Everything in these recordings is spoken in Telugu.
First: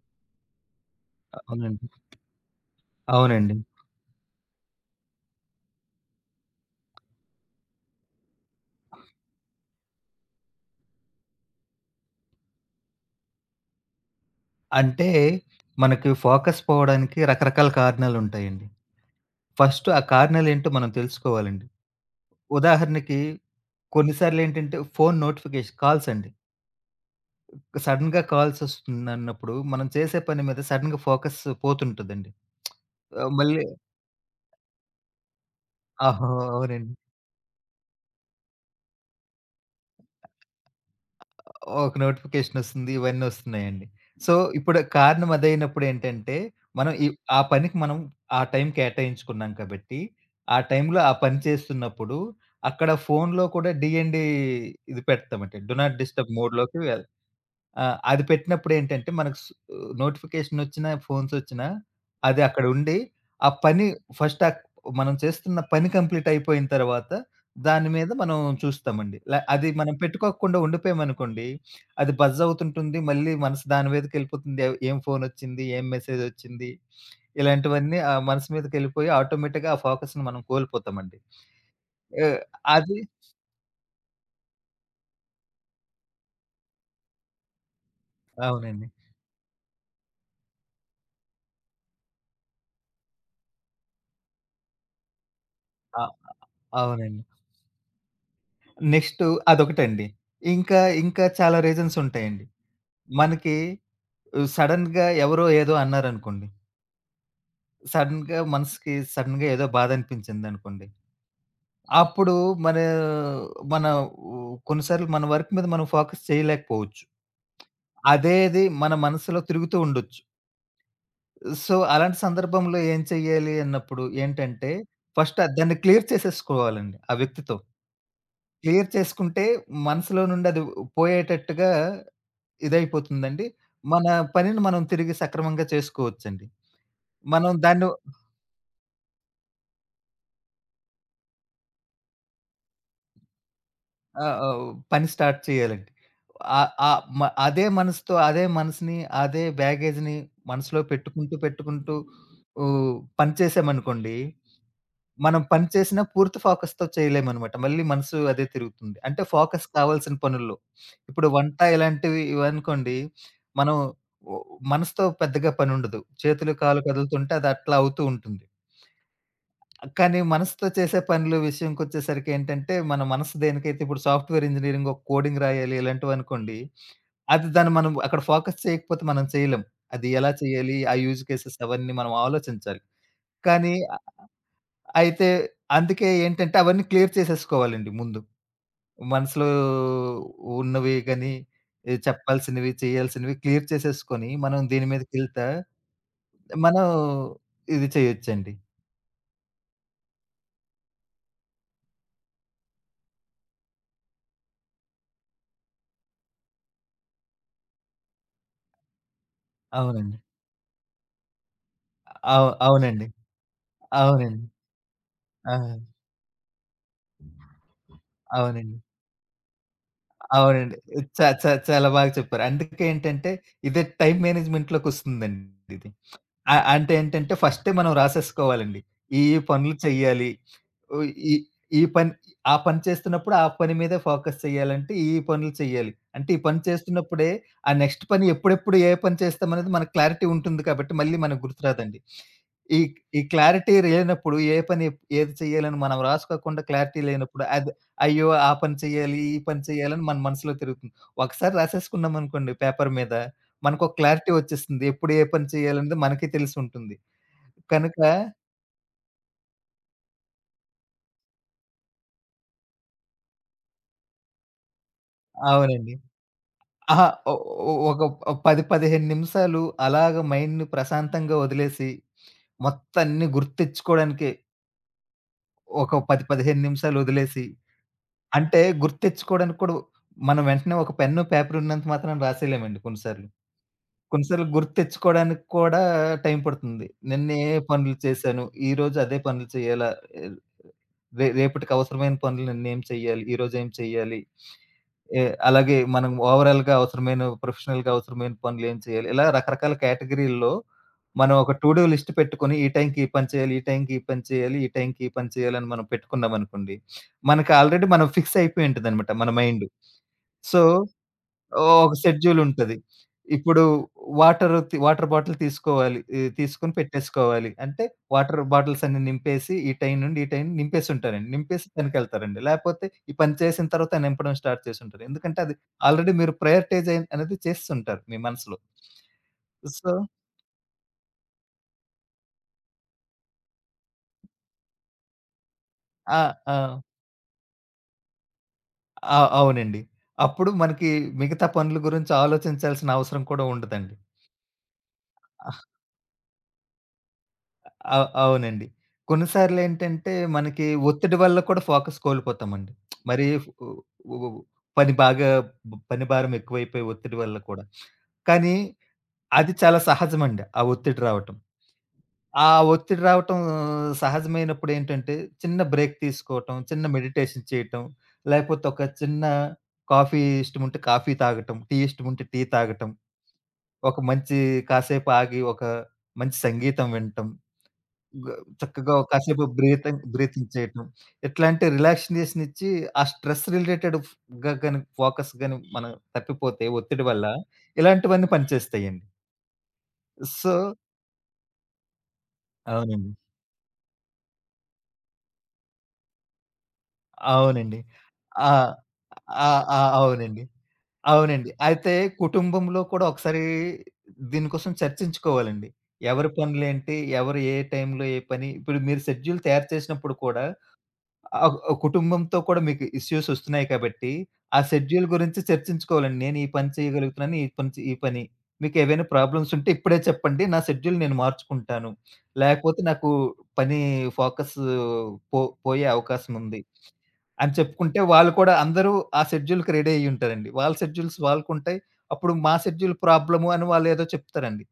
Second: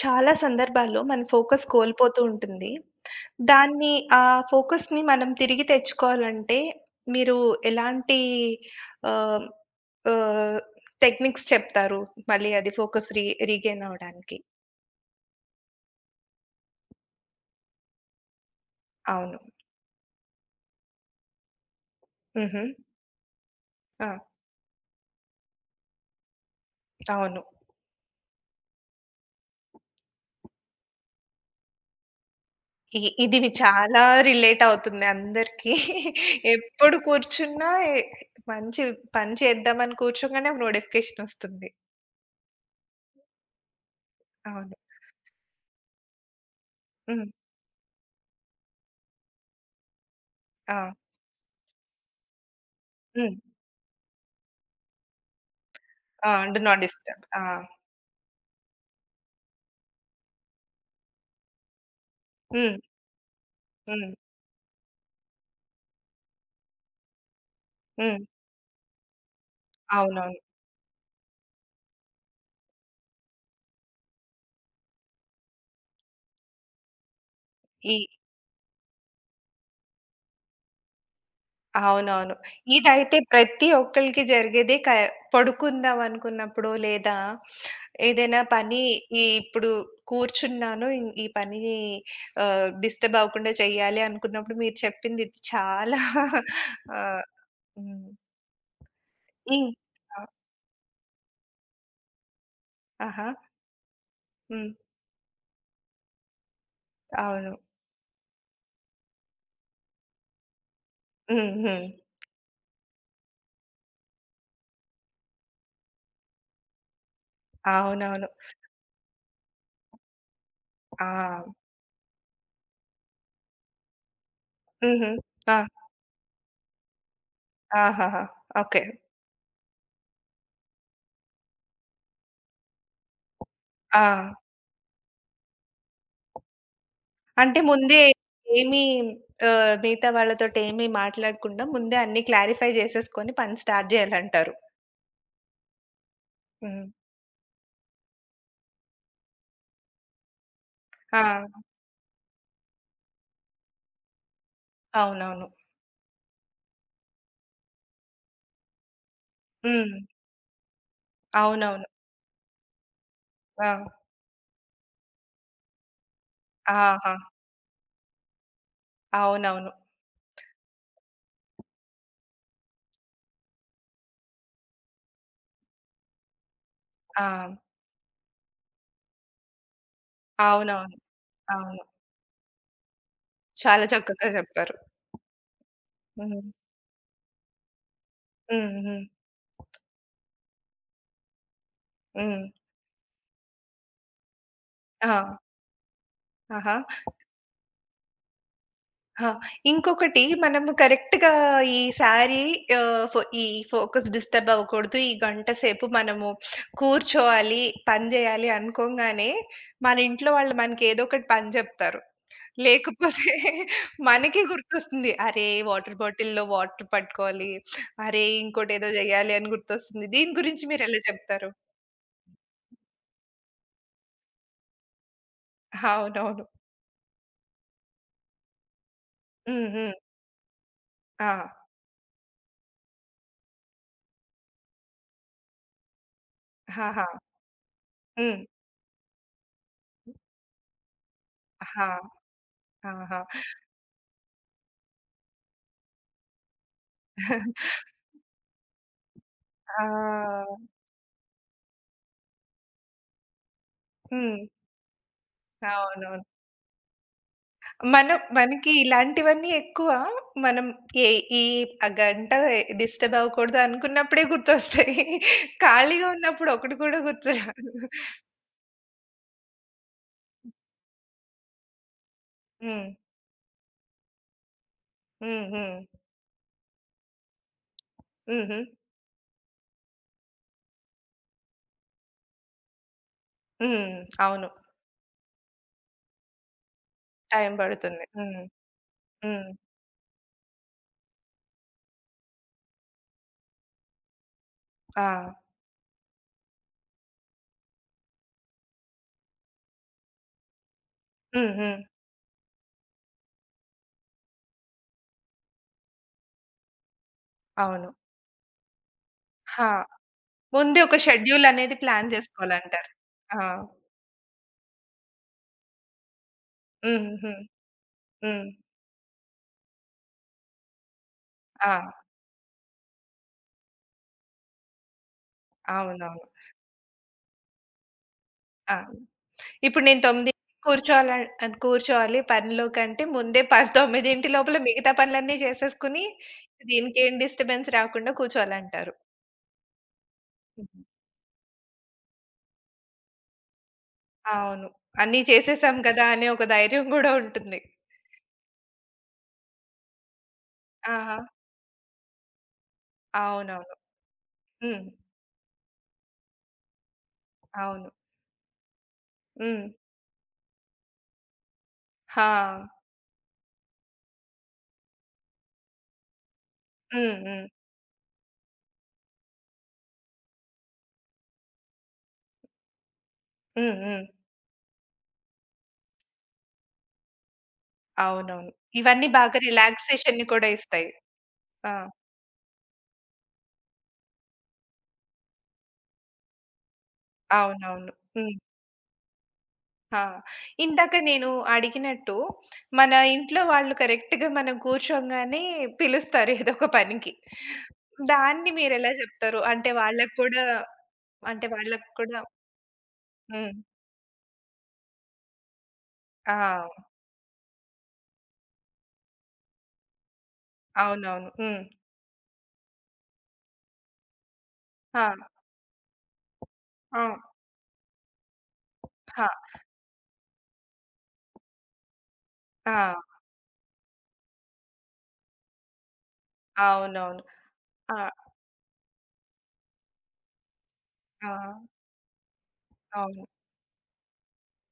చాలా సందర్భాల్లో మన ఫోకస్ అవునండి. కోల్పోతూ ఉంటుంది. అవునండి. దాన్ని ఆ ఫోకస్‌ని మనం తిరిగి తెచ్చుకోవాలంటే మీరు ఎలాంటి ఆహ్, ఆహ్, టెక్నిక్స్ చెప్తారు? మళ్ళీ అది ఫోకస్ రీగెయిన్ అవ్వడానికి. అంటే మనకి ఫోకస్ పోవడానికి రకరకాల కారణాలుంటాయండి. అవును. ఫస్ట్ ఆ కారణాలేంటో మనం తెలుసుకోవాలండి. హుహు. ఉదాహరణకి ఆ! కొన్నిసార్లేంటంటే ఫోను నోటిఫికేషన్ కాల్స్ అండి. అవును. సడెన్‌గా కాల్సొస్తుందన్నప్పుడు మనం చేసే పని మీద సడెన్‌గా ఫోకస్ పోతుంటదండి. ఇ ఆహ్, ఇది మళ్ళీ చాలా రిలేట్ అవుతుంది అందరికీ. ఆహా! అవునండి. ఎప్పుడు కూర్చున్నా మంచి పని చేద్దామని కూర్చోగానే నోటిఫికేషన్ వస్తుంది. ఒక నోటిఫికేషనొస్తుంది. ఇవన్నీ వస్తున్నాయండి. సో, అవును. ఇప్పుడు కారణం అదైనప్పుడు ఏంటంటే, మనం ఈ హ్మ్. ఆ పనికి మనం ఆ టైం కేటాయించుకున్నాం కాబట్టి, ఆ ఆ! టైంలో ఆ పని చేస్తున్నప్పుడు, అక్కడ హ్మ్. ఫోన్‌లో కూడా డీఎన్‌డీ ఇది పెడతామండి. డూ నాట్ ఆ! డిస్టర్బ్ డు మోడ్‌లోకి నాట్ డిస్టర్బ్. ఆ! ఆ! అది పెట్టినప్పుడేంటంటే, మనకు స్ నోటిఫికేషనొచ్చినా, ఫోన్సొచ్చినా, అది హ్మ్. అక్కడుండి, ఆ పని హ్మ్. ఫస్ట్ ఆక్ మనం చేస్తున్న పని కంప్లీటయిపోయిన తర్వాత, దాని మీద హ్మ్. మనం చూస్తామండి. అది మనం అవునవును. పెట్టుకోకుండా ఉండిపోయామనుకోండి, అది బజ్జవుతుంటుంది. మళ్ళీ మనసు దాని మీదకెళ్ళిపోతుంది. ఏం ఫోనొచ్చింది? ఏం మెసేజొచ్చింది? ఈ ఇలాంటివన్నీ ఆ మనసు మీదకెళ్ళిపోయి, ఆటోమేటిక్‌గా ఆ ఫోకస్‌ని మనం కోల్పోతామండి. అవునవును. ఆహ్, అది ఇదైతే ప్రతి ఒక్కళ్ళకి జరిగేదే. పడుకుందాం అనుకున్నప్పుడో, లేదా ఏదైనా పని అవునండి. ఇప్పుడు కూర్చున్నాను. ఈ పని డిస్టర్బ్ అవ్వకుండా చేయాలి అనుకున్నప్పుడు మీరు చెప్పింది ఇది చాలా. ఆ! అవునండి. ఆహ్, హ్మ్. నెక్స్ట్ ఇం అదొకటండి. ఆ! ఇంకా చాలా రీజన్స్ ఉంటాయండి. ఆహా! మనకి హ్మ్. సడెన్‌గా ఎవరో ఏదో అన్నారనుకోండి. అవును. సడెన్‌గా మనసుకి సడెన్‌గా ఏదో బాధ అనిపించిందనుకోండి. హ్మ్. హ్మ్. అప్పుడు మన మన ఉ కొన్నిసార్లు మన వర్క్ మీద మనం ఫోకస్ చేయలేకపోవచ్చు. అవునవును. అదేది మన మనసులో తిరుగుతూ ఉండొచ్చు. ఆ! సో, అలాంటి సందర్భంలో ఏం చెయ్యాలి అన్నప్పుడు ఏంటంటే, హుహు. ఫస్ట్ ఆ! దాన్ని క్లియర్ చేసేసుకోవాలండి ఆ వ్యక్తితో. ఆహాహా! ఓకే. క్లియర్ చేసుకుంటే మనసులో నుండి అది పోయేటట్టుగా ఇదైపోతుందండి. ఆ! మన పనిని మనం తిరిగి సక్రమంగా చేసుకోవచ్చండి. మనం అంటే దాన్ని ముందే ఏమి మిగతా వాళ్ళతోటి ఏమి మాట్లాడకుండా ముందే అన్నీ క్లారిఫై చేసేసుకొని పని స్టార్ట్ ఆహ్, చేయాలంటారు. ఆహ్, పని స్టార్ట్ చేయాలండి. ఆహ్, హ్మ్. ఆహ్, మ అదే మనసుతో అదే మనసుని, అదే బ్యాగేజ్‌ని మనసులో ఆ! పెట్టుకుంటూ ఉ పని చేసామనుకోండి, మనం అవునవును. పని చేసినా పూర్తి ఫోకస్‌తో చేయలేమనమాట. మళ్ళీ మనసు అదే తిరుగుతుంది. అంటే ఫోకస్ హ్మ్. కావాల్సిన పనుల్లో. ఇప్పుడు వంట అవునవును. ఇలాంటివి ఇవనుకోండి, ఆ! మనం ఓ మనసుతో పెద్దగా పనుండదు. చేతులు, కాళ్ళు ఆహా! కదులుతుంటే అది అట్లా అవుతూ ఉంటుంది. అవునవును. కానీ మనసుతో చేసే పనులు విషయంకొచ్చేసరికి ఏంటంటే, మన మనసు దేనికైతే ఇప్పుడు సాఫ్ట్‌వేర్ ఇంజినీరింగ్ ఒక కోడింగ్ రాయాలి ఇలాంటివనుకోండి, ఆ! దాన్ని మనం అక్కడ ఫోకస్ చేయకపోతే మనం చేయలేం. అది ఎలా చేయాలి? ఆ అవునవును. యూజ్ కేసెస్ అవును. అవన్నీ మనం ఆలోచించాలి. కానీ చాలా చక్కగా చెప్పారు. అయితే అందుకే హ్మ్. ఏంటంటే అవన్నీ క్లియర్ చేసేసుకోవాలండి ముందు. హ్మ్. హ్మ్. మనసులో ఉన్నవి గాని, హ్మ్. చెప్పాల్సినవి, చేయాల్సినవి క్లియర్ చేసేసుకొని, మనం దీని ఆ! మీదకెళ్తా ఆహా! మనం ఇది చేయొచ్చండి. ఆ! ఇంకొకటి మనము కరెక్ట్‌గా ఈ శారీ ఈ ఫోకస్ డిస్టర్బ్ అవ్వకూడదు. ఈ గంట సేపు మనము కూర్చోవాలి, పని జేయాలి అనుకోంగానే, మన అవునండి. ఇంట్లో వాళ్ళు మనకేదో ఒకటి పని జెప్తారు. అవు అవునండి. లేకపోతే మనకే అవునండి. గుర్తొస్తుంది. అరే! ఆ! వాటర్ బాటిల్‌లో వాటర్ పట్టుకోవాలి. అరే! అవునండి. ఇంకోటేదో జేయాలి అని గుర్తొస్తుంది. దీని గురించి అవునండి. మీరెలా చ చ చెప్తారు? చాలా బాగా చెప్పారు. అందుకే ఏంటంటే, ఇదే టైమ్ మేనేజ్‌మెంట్‌లోకొస్తుందండి ఇది. అవునవును. ఆ! అంటే ఏంటంటే ఫస్టే మనం రాసేసుకోవాలండి. ఈ ఈ హ్మ్. పనులు హ్మ్. చెయ్యాలి. ఓహ్! ఆ! ఈ ఈ పని ఆ పని చేస్తున్నప్పుడు ఆ పని మీదే ఫోకస్ చేయాలంటే ఈ ఈ పనులు చెయ్యాలి. అంటే ఈ పని ఆహా! చేస్తున్నప్పుడే ఆ నెక్స్ట్ పని హ్మ్. ఎప్పుడెప్పుడు ఏ పని చేస్తామనేది మనకు క్లారిటీ ఉంటుంది కాబట్టి మళ్ళీ మనకు ఆహా! గుర్తురాదండి. ఈ ఆహా! ఈ క్లారిటీ లేనప్పుడు ఏ పని ఏది చేయాలని మనం రాసుకోకుండా క్లారిటీ లేనప్పుడు అది అయ్యో! ఆ పని చేయాలి, ఈ పని చేయాలని మన ఆ! మనసులో తిరుగుతుంది. ఒకసారి రాసేసుకున్నామనుకోండి పేపర్ మీద, మనకొక క్లారిటీ హ్మ్. వచ్చేస్తుంది. ఎప్పుడు ఏ పని చేయాలనేది అవునవును. మనకే తెలిసుంటుంది. కనుక మనం మనకి ఇలాంటివన్నీ ఎక్కువ. మనం ఏ ఈ ఆ గంట డిస్టర్బ్ అవ్వకూడదు అనుకున్నప్పుడే గుర్తొస్తాయి. అవునండి. ఖాళీగా ఉన్నప్పుడు ఒకటి కూడా అహా! ఒ గుర్తురాదు. ఒ ఒక 10, 15 నిమిషాలు అలాగ మైండ్‌ని ప్రశాంతంగా వదిలేసి, హ్మ్. మొత్తం అన్నీ గుర్తిచ్చుకోవడానికి హ్మ్. హ్మ్. ఒక 10, 15 నిమిషాలు వదిలేసి, హుహు. అంటే గుర్తిచ్చుకోవడానికి కూడా మనం వెంటనే ఒక పెన్ను, పేపర్ ఉన్నంత మాత్రాన రాసేయలేమండి కొన్ని సార్లు. హ్మ్. కొన్ని సార్లు అవును. గుర్తిచ్చుకోవడానికి కూడా టైం పడుతుంది. నిన్న ఏ టైం పనులు పడుతుంది. హ్మ్. చేశాను, ఈరోజు అదే హ్మ్. పనులు చేయాలా? రేపటికి అవసరమైన పనులు ఏం చెయ్యాలి? ఈరోజు ఏం చెయ్యాలి? ఆ! ఏ అలాగే మనం ఓవరాల్‌గా అవసరమైన ప్రొఫెషనల్‌గా అవసరమైన పనులు ఏం చేయాలి? ఇలా రకరకాల కేటగిరీల్లో మనం హ్మ్. ఒక టు హ్మ్. డూ లిస్ట్ పెట్టుకొని ఈ టైంకి ఈ పని చేయాలి, ఈ టైంకి ఈ పని చేయాలి, ఈ టైంకి ఈ పని చేయాలని మనం పెట్టుకున్నామనుకోండి. మనకి ఆల్రెడీ అవును. మనం ఫిక్స్ అయిపోయి ఉంటదనమాట మన మైండ్. ఆ! సో, ముందే ఒక షెడ్యూల్ అనేది ఓహ్! ఒక ప్లాన్ షెడ్యూల్ ఉంటది. జేసుకోవాలంటారు. ఆ! ఇప్పుడు వాటర్ బాటిల్ తీసుకోవాలి. ఈ తీసుకొని హుహుహు. పెట్టేసుకోవాలి. అంటే వాటర్ హ్మ్. బాటిల్స్ అన్ని నింపేసి ఈ టైం నుండి, ఈ టైం నింపేసి ఉంటారండి. నింపేసి ఆ! పనికెళ్తారండి. లేకపోతే ఈ పని చేసిన తర్వాత నింపడం స్టార్ట్ చేసుంటారు. ఎందుకంటే అది ఆల్రెడీ అవునవును. మీరు ప్రయారిటైజ్ అయి అనేది చేస్తుంటారు మీ మనసులో. ఆ! ఇప్పుడు సో, నేను 9కి కూర్చోవాల కూర్చోవాలి పనిలో కంటే ముందే 9 లోపల మిగతా పనులన్నీ చేసేసుకొని, ఆ! ఆ! దీనికేం డిస్టర్బెన్స్ రాకుండా కూర్చోవాలంటారు. ఆ! అవునండి. అప్పుడు హుహు. మనకి మిగతా పనుల గురించి ఆలోచించాల్సిన అవసరం కూడా ఉండదండి. అవును. అన్నీ చేసేసాం కదా! అనే ఒక ధైర్యం గూడా ఉంటుంది. అవునండి. కొన్ని సార్లేంటంటే, మనకి ఆహా! ఒత్తిడి వల్ల కూడా ఫోకస్ కోల్పోతామండి. మరి ఫ్ ఉ అవునవును. ఉ ఉ హ్మ్. పని బాగా బ్ పని భారం ఎక్కువైపోయి ఒత్తిడి వల్ల కూడా. అవును. కానీ అది హ్మ్. చాలా సహజమండి. ఆ ఒత్తిడి రావటం. హా! ఆ ఒత్తిడి రావటం సహజమైనప్పుడేంటంటే, చిన్న బ్రేక్ తీసుకోవటం, చిన్న హ్మ్. హ్మ్. మెడిటేషన్ చేయటం, లేకపోతే ఒక చిన్న కాఫీ ఇష్టముంటే కాఫీ తాగటం, టీ ఇష్టముంటే టీ తాగటం, హ్మ్. ఒక హ్మ్. మంచి కాసేపు ఆగి ఒక మంచి సంగీతం వినటం, గ అవునవును. చక్కగా ఒక ఇవన్నీ బాగా కాసేపు బ్రీతింగ్ రిలాక్సేషన్‌ని కూడా బ్రీతింగ్ చేయటం. ఇస్తాయి. ఎట్లా అంటే ఆ! రిలాక్సినేషన్ ఇచ్చి, ఆ స్ట్రెస్ రిలేటెడ్ ఫ్ గాని ఫోకస్ గాని మనం తప్పిపోతే ఒత్తిడి వల్ల, అవునవును. ఇలాంటివన్నీ హ్మ్. పనిచేస్తాయండి. ఆ! సో, ఇందాక నేను అడిగినట్టు, మన అవునండి. ఇంట్లో వాళ్ళు కరెక్ట్‌గా మనం కూర్చోంగానే పిలుస్తారు ఏదో ఒక పనికి. అవునండి. దాన్ని ఆ! మీరెలా చెప్తారు? ఆ! అంటే ఆ! వాళ్ళకి అవునండి. కూడా అంటే అవునండి. వాళ్ళకి అయితే కూడా కుటుంబంలో కూడా ఒకసారి హ్మ్. దీనికోసం చర్చించుకోవాలండి. ఎవరి ఆ! పనులేంటి? ఎవరు ఏ టైంలో ఏ పని ఇప్పుడు మీరు షెడ్యూల్ తయారు చేసినప్పుడు కూడా అవునవును. ఆహ్, హ్మ్. ఆహ్, కుటుంబంతో కూడా మీకు ఇష్యూస్ ఒస్తున్నాయి కాబట్టి, ఆ ఆ! షెడ్యూల్ గురించి చర్చించుకోవాలండి. నేను ఈ పని ఆ! చేయగలుగుతున్నాను. ఈ పని. మీకేవైనా ఆ! ప్రాబ్లమ్స్ ఉంటే ఇప్పుడే చెప్పండి. నా షెడ్యూల్ నేను మార్చుకుంటాను. ఆ! లేకపోతే నాకు పని ఫోకస్ పో పోయే అవకాశం ఉంది అవునవును. అని ఆ! చెప్పుకుంటే వాళ్ళు కూడా అందరూ ఆ షెడ్యూల్‌కి రెడీ అయ్యుంటారండి. వాళ్ళ షెడ్యూల్స్ ఆ! వాళ్ళకుంటాయి. అప్పుడు మా షెడ్యూల్ అవును. ప్రాబ్లము అని వాళ్ళేదో చెప్తారండి.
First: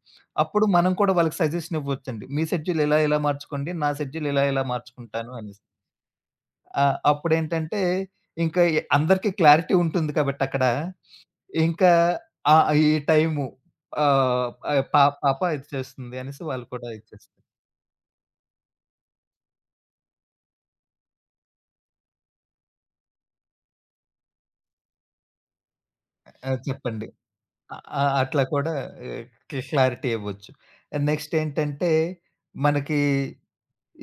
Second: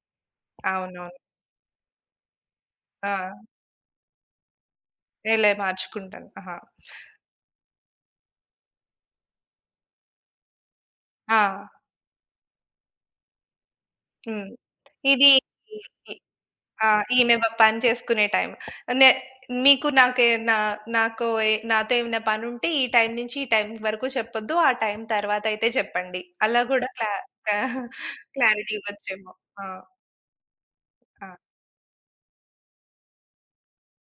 అప్పుడు మనం కూడా అవునవును. వాళ్ళకి సజెషన్ ఇవ్వొచ్చండి. మీ షెడ్యూల్ ఇలా ఆ! ఇలా మార్చుకోండి. నా షెడ్యూల్ ఇలా ఇలా మార్చుకుంటాను ఇలా అనేసి. మార్చుకుంటాను. ఆహా! ఆ! అప్పుడేంటంటే, ఇంకా ఎ అందరికి క్లారిటీ ఉంటుంది కాబట్టక్కడ, ఆ! ఇంకా ఆ! ఈ టైము ఆహ్, హ్మ్. ఆహ్, పా ఇది పాప ఇది చేస్తుంది అనేసి వాళ్ళు ఆ! కూడా ఇది ఈమె చేస్తారు. పని చేసుకునే టైం. నే మీకు నాకే నా నాకు ఏ నాతో ఏమైనా పనుంటే ఈ టైం నుంచి ఈ టైం వరకు చెప్పొద్దు. ఆ టైం తర్వాత అయితే చెప్పండి. ఆ! అలా గూడా చెప్పండి. అ ఆ! అట్లా క్లారిటీ కూడా ఇవ్వచ్చేమో. ఆహ్, క్లి ఆ! క్లారిటీ ఇవ్వచ్చు. ఆ! నెక్స్ట్ ఏంటంటే, మనకి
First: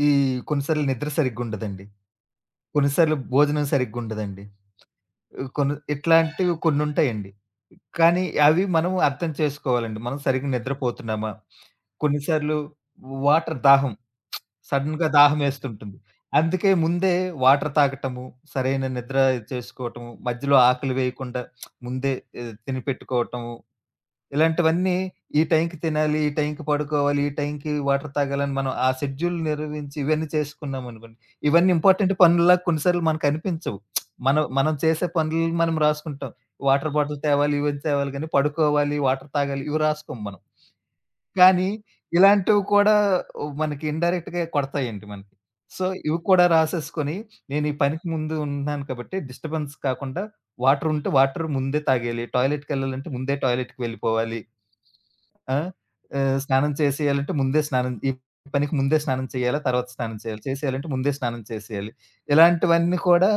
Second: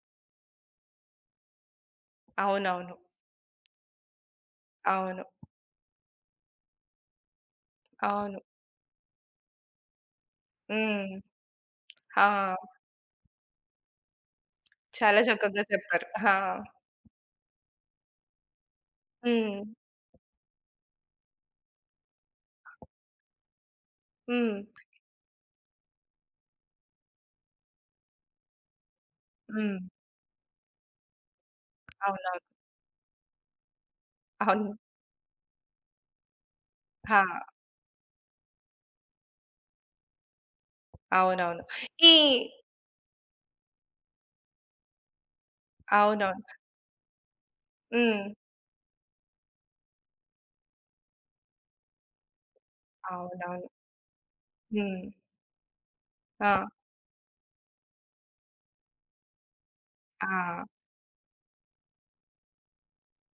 ఈ కొన్నిసార్లు నిద్ర సరిగ్గుండదండి. అవునవును. కొన్నిసార్లు భోజనం సరిగ్గుండదండి. అవును. కొన్ని ఇట్లాంటివి కొన్నుంటాయండి. కానీ అవును. అవి మనం అర్థం చేసుకోవాలండి. మనం సరిగ్గా హ్మ్. నిద్రపోతున్నామా? కొన్ని ఆ! సార్లు వాటర్ దాహం, సడెన్‌గా చాలా చక్కగా దాహమేస్తుంటుంది. చెప్పారు. ఆ! అందుకే ముందే వాటర్ తాగటము, సరైన నిద్ర హ్మ్. చేసుకోవటము, మధ్యలో ఆకలి వేయకుండా ముందే తినిపెట్టుకోవటము హ్మ్. ఇలాంటివన్నీ ఈ టైంకి తినాలి, ఈ టైంకి పడుకోవాలి, ఈ టైంకి వాటర్ తాగాలని మనం ఆ షెడ్యూల్ హ్మ్. నిర్వహించి ఇవన్నీ చేసుకున్నామనుకోండి. ఇవన్నీ ఇంపార్టెంట్ అవునవును. పనుల్లా కొన్నిసార్లు మనకనిపించవు. మనం మనం అవును. చేసే పనులు మనం రాసుకుంటాం. వాటర్ ఆ! బాటిల్ తేవాలి, ఇవన్నీ తేవాలి గానీ పడుకోవాలి, వాటర్ తాగాలి ఇవి రాసుకోం మనం. అవునవును. కానీ ఈ ఇలాంటివి కూడా మనకి ఇండైరెక్ట్‌గా కొడతాయండి మనకి. సో, ఇవి అవునవును. కూడా రాసేసుకొని నేను ఈ పనికి హ్మ్. ముందు ఉన్నాను కాబట్టి డిస్టర్బెన్స్ కాకుండా వాటర్ ఉంటే వాటర్ ముందే తాగేయాలి. టాయిలెట్‌కెళ్ళాలంటే ముందే అవునవును. టాయిలెట్‌కి వెళ్ళిపోవాలి. హ్మ్. ఆ! ఆ! స్నానం చేసేయాలంటే ముందే స్నానం ఈ పనికి ముందే స్నానం చేయాలా? తర్వాత స్నానం చేయాలా? ఆ! చేసేయాలంటే ముందే స్నానం చేసేయాలి. ఇలాంటివన్నీ కూడా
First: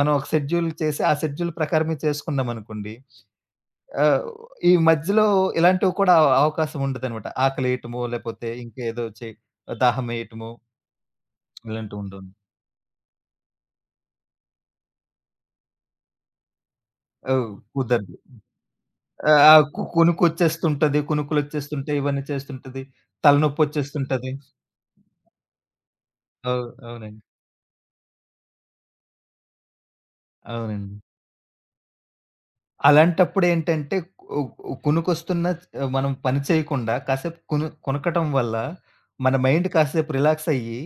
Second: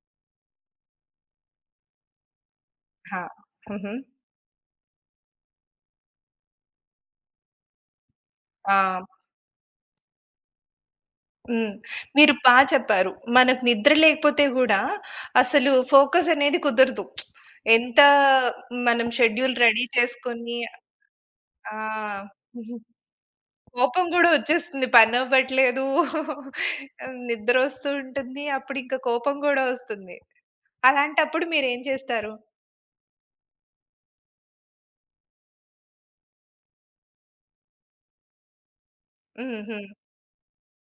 మనం ఒక షెడ్యూల్ చేసి ఆ షెడ్యూల్ ప్రకారమే చేసుకున్నామనుకోండి, ఆ! హుహు. ఆహ్, ఈ మధ్యలో ఇలాంటివి కూడా అవకాశం ఉండదనమాట. ఆకలేయటమో, లేపోతే ఆ! ఇంకేదో చే దాహమేయటమో హ్మ్. ఇలాంటివుండవు. మీరు చెప్పారు. మనకు నిద్ర లేకపోతే గూడా అసలు ఫోకస్ అనేది కుదరదు. ఓహ్! ఎంత కుదరదు. మనం ఆహ్, షెడ్యూల్ ఆ కు రెడీ చేసుకొని. కునుకొచ్చేస్తుంటది. కునుకులొచ్చేస్తుంటాయి. ఇవన్నీ ఆ! చేస్తుంటది. కోపం గూడా తలనొప్పొచ్చేస్తుంటది. వచ్చేస్తుంది. పనవ్వట్లేదు. అవునండి. నిద్రొస్తూ ఉంటుంది. అప్పుడు ఇంకా కోపం గూడా వస్తుంది. అవునండి. అలాంటప్పుడు మీరేం చేస్తారు? అలాంటప్పుడేంటంటే కొ కునుకొస్తున్న మనం పని చేయకుండా కాసేపు కునకటం వల్ల మన హ్మ్. మైండ్ హ్మ్. కాసేపు రిలాక్స్ అయ్యి,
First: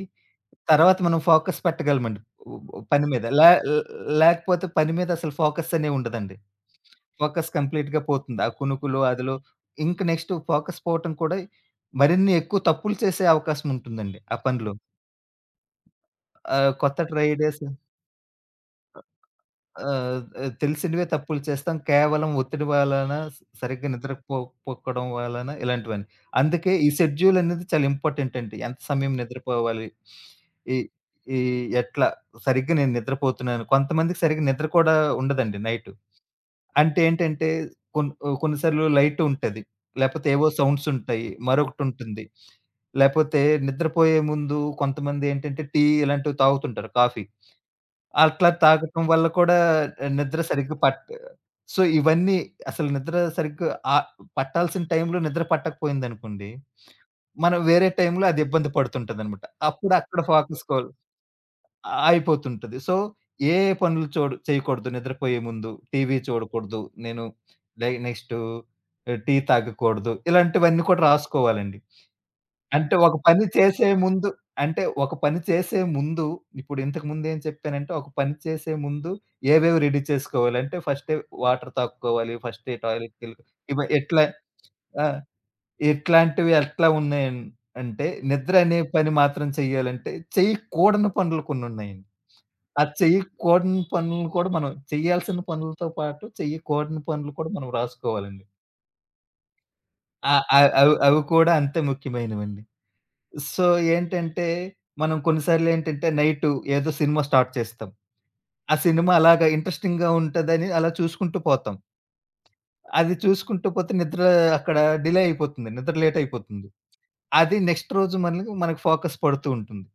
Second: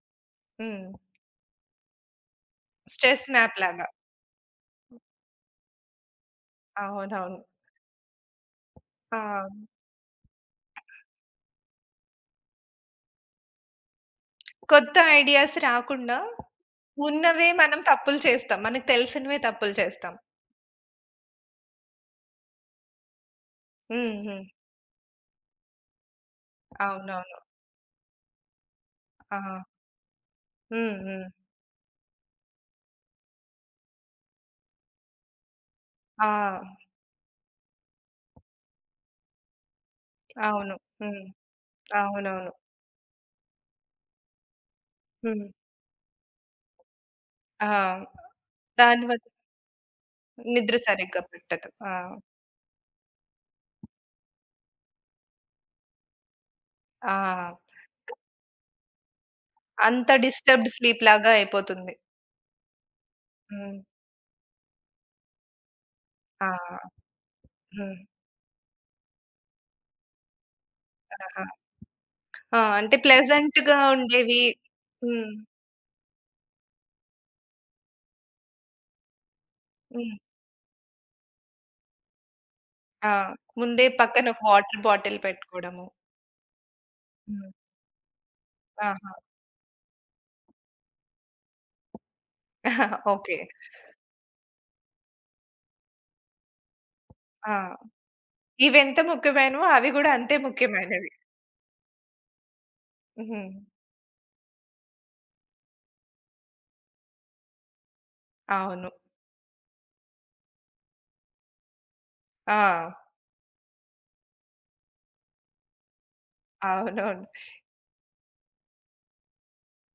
హ్మ్. తర్వాత మనం ఫోకస్ పెట్టగలమండి ఉ ఉ- పని మీద. స్ట్రెస్ నాప్ లాగా. లేకపోతే పని మీద అసలు ఫోకస్ అనే ఉండదండి. అవునవును. ఫోకస్ కంప్లీట్‌గా పోతుంది. ఆ కునుకులు అదిలో ఆ! ఇంక నెక్స్ట్ ఫోకస్ పోవటం కూడా మరిన్ని ఎక్కువ తప్పులు చేసే అవకాశం ఉంటుందండి ఆ పనిలో. కొత్త ఐడియాస్ రాకుండా, ఆహ్, కొత్త ఉన్నవే ట్రైడర్స్ మనం తప్పులు చేస్తాం. మనకు తెలిసినవే తప్పులు చేస్తాం. ఆహ్, ఆహ్, తెలిసినవే తప్పులు చేస్తాం. కేవలం ఒత్తిడి వలన, సరిగ్గా హ్మ్. నిద్రపో హ్మ్. పొక్కడం వలన ఇలాంటివన్నీ. అందుకే ఈ అవునవును. షెడ్యూల్ అనేది చాలా ఇంపార్టెంట్ అండి. ఎంత సమయం ఆ! నిద్రపోవాలి? ఈ హ్మ్. హ్మ్. ఈ ఎట్లా సరిగ్గా నేను నిద్రపోతున్నాను. కొంతమందికి సరిగ్గా నిద్ర కూడా ఉండదండి నైట్. ఆ! అంటే ఏంటంటే కొన్ని కొన్ని సార్లు లైట్ ఉంటది. లేపోతే ఏవో అవును. సౌండ్స్ హ్మ్. ఉంటాయి. మరొకటుంటుంది. అవునవును. లేపోతే నిద్రపోయే ముందు కొంతమంది హ్మ్. ఏంటంటే టీ ఇలాంటివి తాగుతుంటారు కాఫీ. ఆ! అట్లా తాగటం దానివల్ల వల్ల కూడా నిద్ర నిద్ర సరిగ్గా పట్ట సరిగ్గా పట్టదు. సో, ఆ! ఇవన్నీ అసలు నిద్ర సరిగ్గా ఆహ్, పట్టాల్సిన టైంలో నిద్ర పట్టకపోయిందనుకోండి. ఆ! మనం వేరే టైంలో అది ఇబ్బంది పడుతుంటదనమాట. అప్పుడు అంత అక్కడ ఫోకస్ డిస్టర్బ్‌డ్ కోల్ స్లీప్ లాగా అయిపోతుంది. అయిపోతుంటది. సో, ఏ హ్మ్. పనులు చూడ చేయకూడదు నిద్రపోయే ముందు. టీవీ ఆ! చూడకూడదు. నేను లై హ్మ్. నెక్స్టు టీ తాగకూడదు. ఇలాంటివన్నీ కూడా ఆహా! రాసుకోవాలండి. ఆ! అంటే అంటే ఒక పని ప్లెజెంట్‌గా చేసే ముందు ఉండేవి. అంటే ఒక హ్మ్. పని చేసే ముందు ఇప్పుడు ఇంతకు ముందు ఏం చెప్పానంటే, ఒక పని చేసే ముందు ఏవేవి రెడీ హ్మ్. చేసుకోవాలి అంటే ఫస్టే వాటర్ తాక్కోవాలి, ఫస్టే ఆ! టాయిలెట్‌కెళ్ళి ముందే ఇవ ఎట్లా పక్కన ఒక వాటర్ ఆ! బాటిల్ పెట్టుకోవడము. ఇట్లాంటివి ఎట్లా ఉన్నాయన్ హ్మ్. అంటే నిద్ర అనే పని ఆహా! మాత్రం చేయాలంటే చేయకూడని పనులు కొన్నున్నాయండి. ఆ ఓకే. చేయకూడని పనులు కూడా మనం చేయాల్సిన పనులతో పాటు చేయకూడని పనులు కూడా మనం ఆ! రాసుకోవాలండి. ఇవెంత ముఖ్యమైనవో అవి గూడా ఆ! అంతే అవి ముఖ్యమైనవి. అవి కూడా అంతే ముఖ్యమైనవండి. హ్మ్. సో, ఏంటంటే, మనం కొన్నిసార్లేంటంటే, నైటు ఏదో సినిమా స్టార్ట్ చేస్తాం. ఆ అవును. సినిమా అలాగా ఇంట్రెస్టింగ్‌గా ఉంటదని అలా చూసుకుంటూ పోతాం. ఆ! అది చూసుకుంటూ పోతే నిద్ర అక్కడ డిలే అయిపోతుంది. నిద్ర లేటయిపోతుంది. అవునవును. అది నెక్స్ట్ రోజు మనకు మనకు ఫోకస్ పడుతూ ఉంటుంది.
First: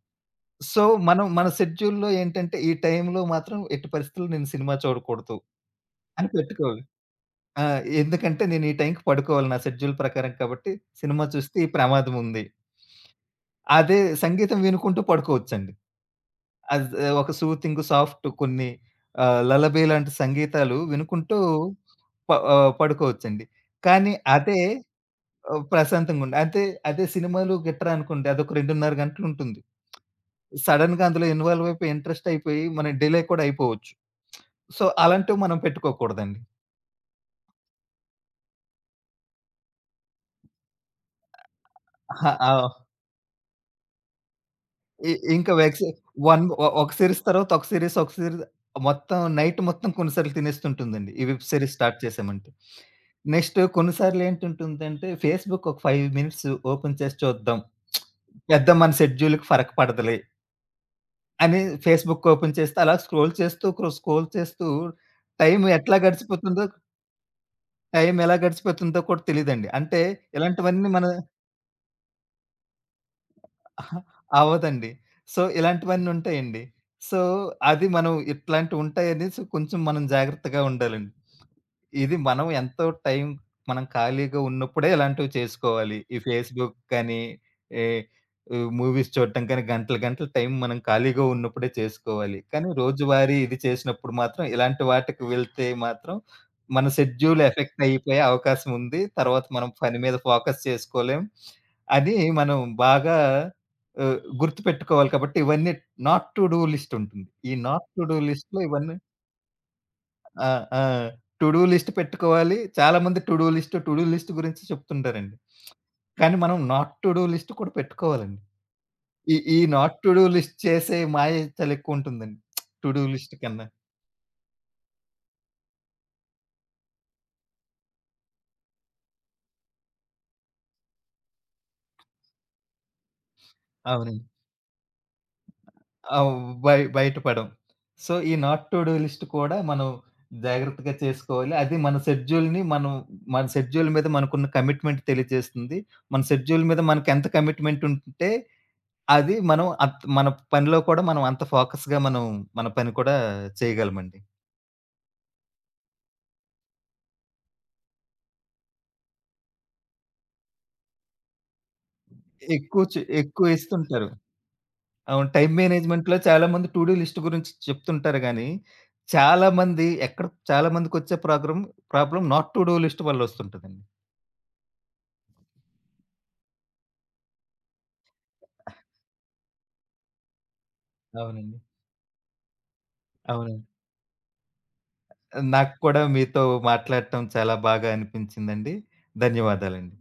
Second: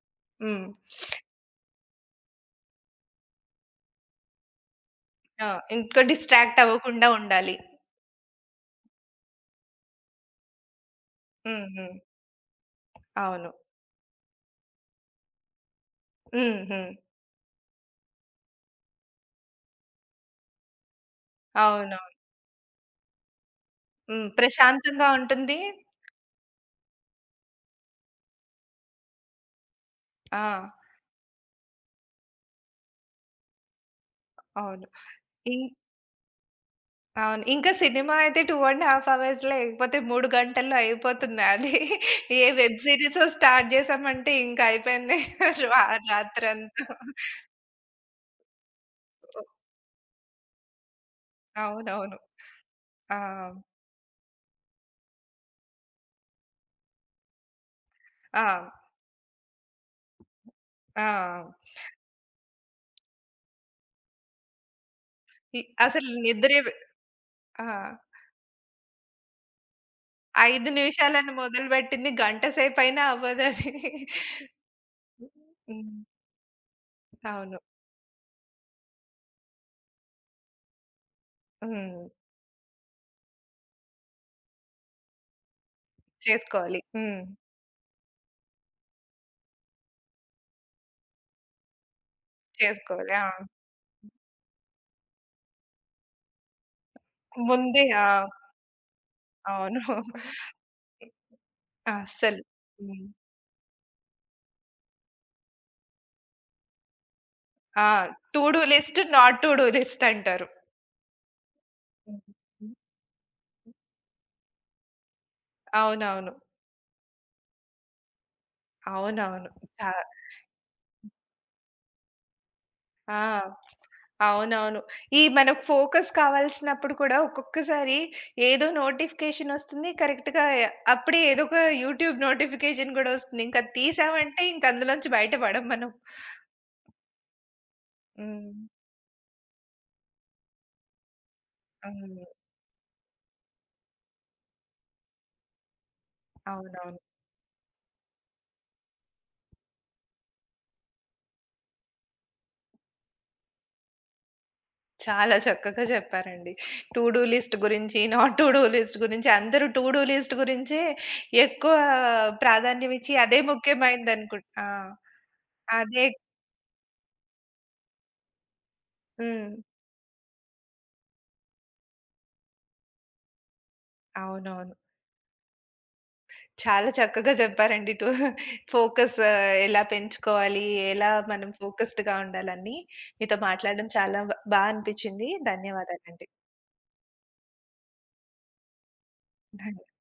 హ్మ్. సో, మనం మన షెడ్యూల్‌లో ఏంటంటే, ఈ టైంలో మాత్రం ఎట్టి పరిస్థితుల్లో నేను సినిమా చూడకూడదు ఆ! ఇంకా అని డిస్ట్రాక్ట్ పెట్టుకోవాలి. అవ్వకుండా ఉండాలి. ఆ! ఎందుకంటే, నేను ఈ టైంకి పడుకోవాలి నా షెడ్యూల్ ప్రకారం కాబట్టి, సినిమా చూస్తే హ్మ్. ఈ హ్మ్. ప్రమాదముంది. అవును. అదే సంగీతం వినుకుంటూ పడుకోవచ్చండి. హ్మ్. అద్ హ్మ్. ఒక సూతింగ్ సాఫ్ట్ కొన్ని లలబీ లాంటి సంగీతాలు వినుకుంటూ అవునవును. పడుకోవచ్చండి. కానీ హ్మ్. అదే ప్రశాంతంగా ఉంటుంది. ప్రశాంతంగుండు. అంతే అదే సినిమాలు గిట్రా అనుకోండి అదొక 2:30 గంటలుంటుంది. ఆ! సడెన్‌గా అందులో ఇన్వాల్వ్ అయిపోయి ఇంట్రెస్ట్ అయిపోయి మనం డిలే కూడా అయిపోవచ్చు. సో, అవును. అలాంటివి మనం ఇం పెట్టుకోకూడదండి. అవును. ఇంకా సినిమా అయితే 2½ అవర్స్‌లో లేకపోతే 3 గంటల్లో అయిపోతుంది అది. అహా! ఏ ఆ! వెబ్ సీరీసో స్టార్ట్ జేసామంటే ఇంక ఇ అయిపోయింది ఇంకా రా వెక్స్ వన్ ఒ రాత్రంతా. ఒక సీరీస్ తర్వాత ఒక సీరీస్, ఒక సీరీస్ మొత్తం నైట్ మొత్తం కొన్నిసార్లు తినేస్తుంటుందండి. ఈ వెబ్ సీరీస్ స్టార్ట్ అవునవును. చేసామంటే. ఆ! నెక్స్ట్ కొన్నిసార్లు ఏంటుంటుందంటే ఫేస్‌బుక్ ఒక 5 మినిట్స్ ఓపెన్ చేసి చూద్దాం. ఆ! పెద్ద మన షెడ్యూల్‌కి ఫరక్ పడదులే ఆ! అని ఫేస్‌బుక్ ఓపెన్ చేస్తే అలా స్క్రోల్ చేస్తూ, స్క్రోల్ చేస్తూ టైం ఎట్లా అసలు నిద్రే గడిచిపోతుందో, ఆ! టైం ఎలా గడిచిపోతుందో కూడా తెలీదండి. అంటే 5 ఇలాంటివన్నీ మన నిమిషాలని మొదలుబెట్టింది గంట సేపయినా అవ్వదది. అహా! అవ్వదండి. సో, హ్మ్. ఇలాంటివన్నీ ఉంటాయండి. సో, అవును. అది మనం ఇట్లాంటివుంటాయనేసి కొంచెం మనం జాగ్రత్తగా ఉండాలండి. హ్మ్. ఇది మనం ఎంతో టైం మనం ఖాళీగా ఉన్నప్పుడే ఇలాంటివి చేసుకోవాలి. ఈ ఫేస్‌బుక్ చేసుకోవాలి. హ్మ్. కానీ, ఏ మూవీస్ చూడటం కానీ గంటలు గంటలు టైం మనం ఖాళీగా ఉన్నప్పుడే చేసుకోవాలి. కానీ చేసుకోవాలి. ఆ! రోజువారీ ఇది చేసినప్పుడు మాత్రం ఇలాంటి వాటికి వెళ్తే మాత్రం మన షెడ్యూల్ ఎఫెక్ట్ ముందే ఆ! అయిపోయే అవకాశం ఉంది. తర్వాత మనం అవును. పని మీద ఫోకస్ చేసుకోలేం. అది అస్సలు. మనం హ్మ్. బాగా గుర్తుపెట్టుకోవాలి కాబట్టి ఇవన్నీ నాట్ టు డూ లిస్ట్ ఉంటుంది. ఈ నాట్ ఆ! టు డూ టు డూ లిస్ట్‌లో ఇవన్నీ list, not to do list అంటారు. ఆ! ఆ! టు డూ లిస్ట్ పెట్టుకోవాలి. హ్మ్. చాలామంది to do list, to do list గురించి చెప్తుంటారండి. అవునవును. కానీ మనం నాట్ టు డూ లిస్ట్ కూడా పెట్టుకోవాలండి. ఈ అవునవును. ఈ చా నాట్ టు డూ లిస్ట్ చేసే మాయ చాలా ఎక్కువుంటుందండి టు డూ ఆ! లిస్ట్ కన్నా. అవునవును. ఈ మనకు ఫోకస్ కావాల్సినప్పుడు కూడా ఒక్కొక్కసారి ఏదో నోటిఫికేషన్ ఒస్తుంది. కరెక్ట్‌గా అప్పుడే ఏదో ఒక యూట్యూబ్ నోటిఫికేషన్ గూడా ఒస్తుంది. ఇంక అది అవునండి. తీసామంటే ఇంక అందులోంచి బయట పడం మనం. అవ్ బయ బయట పడం. సో, ఈ హ్మ్. నాట్ టు డూ లిస్ట్ కూడా మనం జాగ్రత్తగా చేసుకోవాలి. అది మన హ్మ్. షెడ్యూల్‌ని మనం మన షెడ్యూల్ మీద మనకున్న కమిట్మెంట్ తెలియజేస్తుంది. మన షెడ్యూల్ మీద అవునవును. మనకెంత కమిట్మెంట్ ఉంటే అది మనం మన పనిలో కూడా మనం అంత ఫోకస్‌గా మన పని కూడా చేయగలమండి. చాలా చక్కగా చెప్పారండి. టు డూ లిస్ట్ గురించి, నాట్ టు డూ లిస్ట్ గురించి అందరూ టు డూ లిస్ట్ గురించే ఎక్కువ ప్రాధాన్యం ఇచ్చి అదే ఎక్కువ ఇస్తుంటారు. ముఖ్యమైనదనుకుం ఆ! అవును. టైమ్ అదే మేనేజ్‌మెంట్‌లో చాలామంది టు డూ లిస్ట్ గురించి చెప్తుంటారు గానీ, హ్మ్. చాలామంది ఎక్కడ చాలామందికొచ్చే problem not to do list వల్ల వస్తుంటదండి. అవునవును. చాలా చక్కగా చెప్పారండి. ఫోకస్ ఎలా పెంచుకోవాలి? ఎలా మనం అవునండి. ఫోకస్డ్‌గా ఉండాలని మీతో అవునండి. మాట్లాడడం చాలా బా అనిపిచ్చింది. నాకు కూడా ధన్యవాదాలండి. మీతో మాట్లాడటం చాలా బాగా అనిపించిందండి. ధన్య ధన్యవాదాలండి.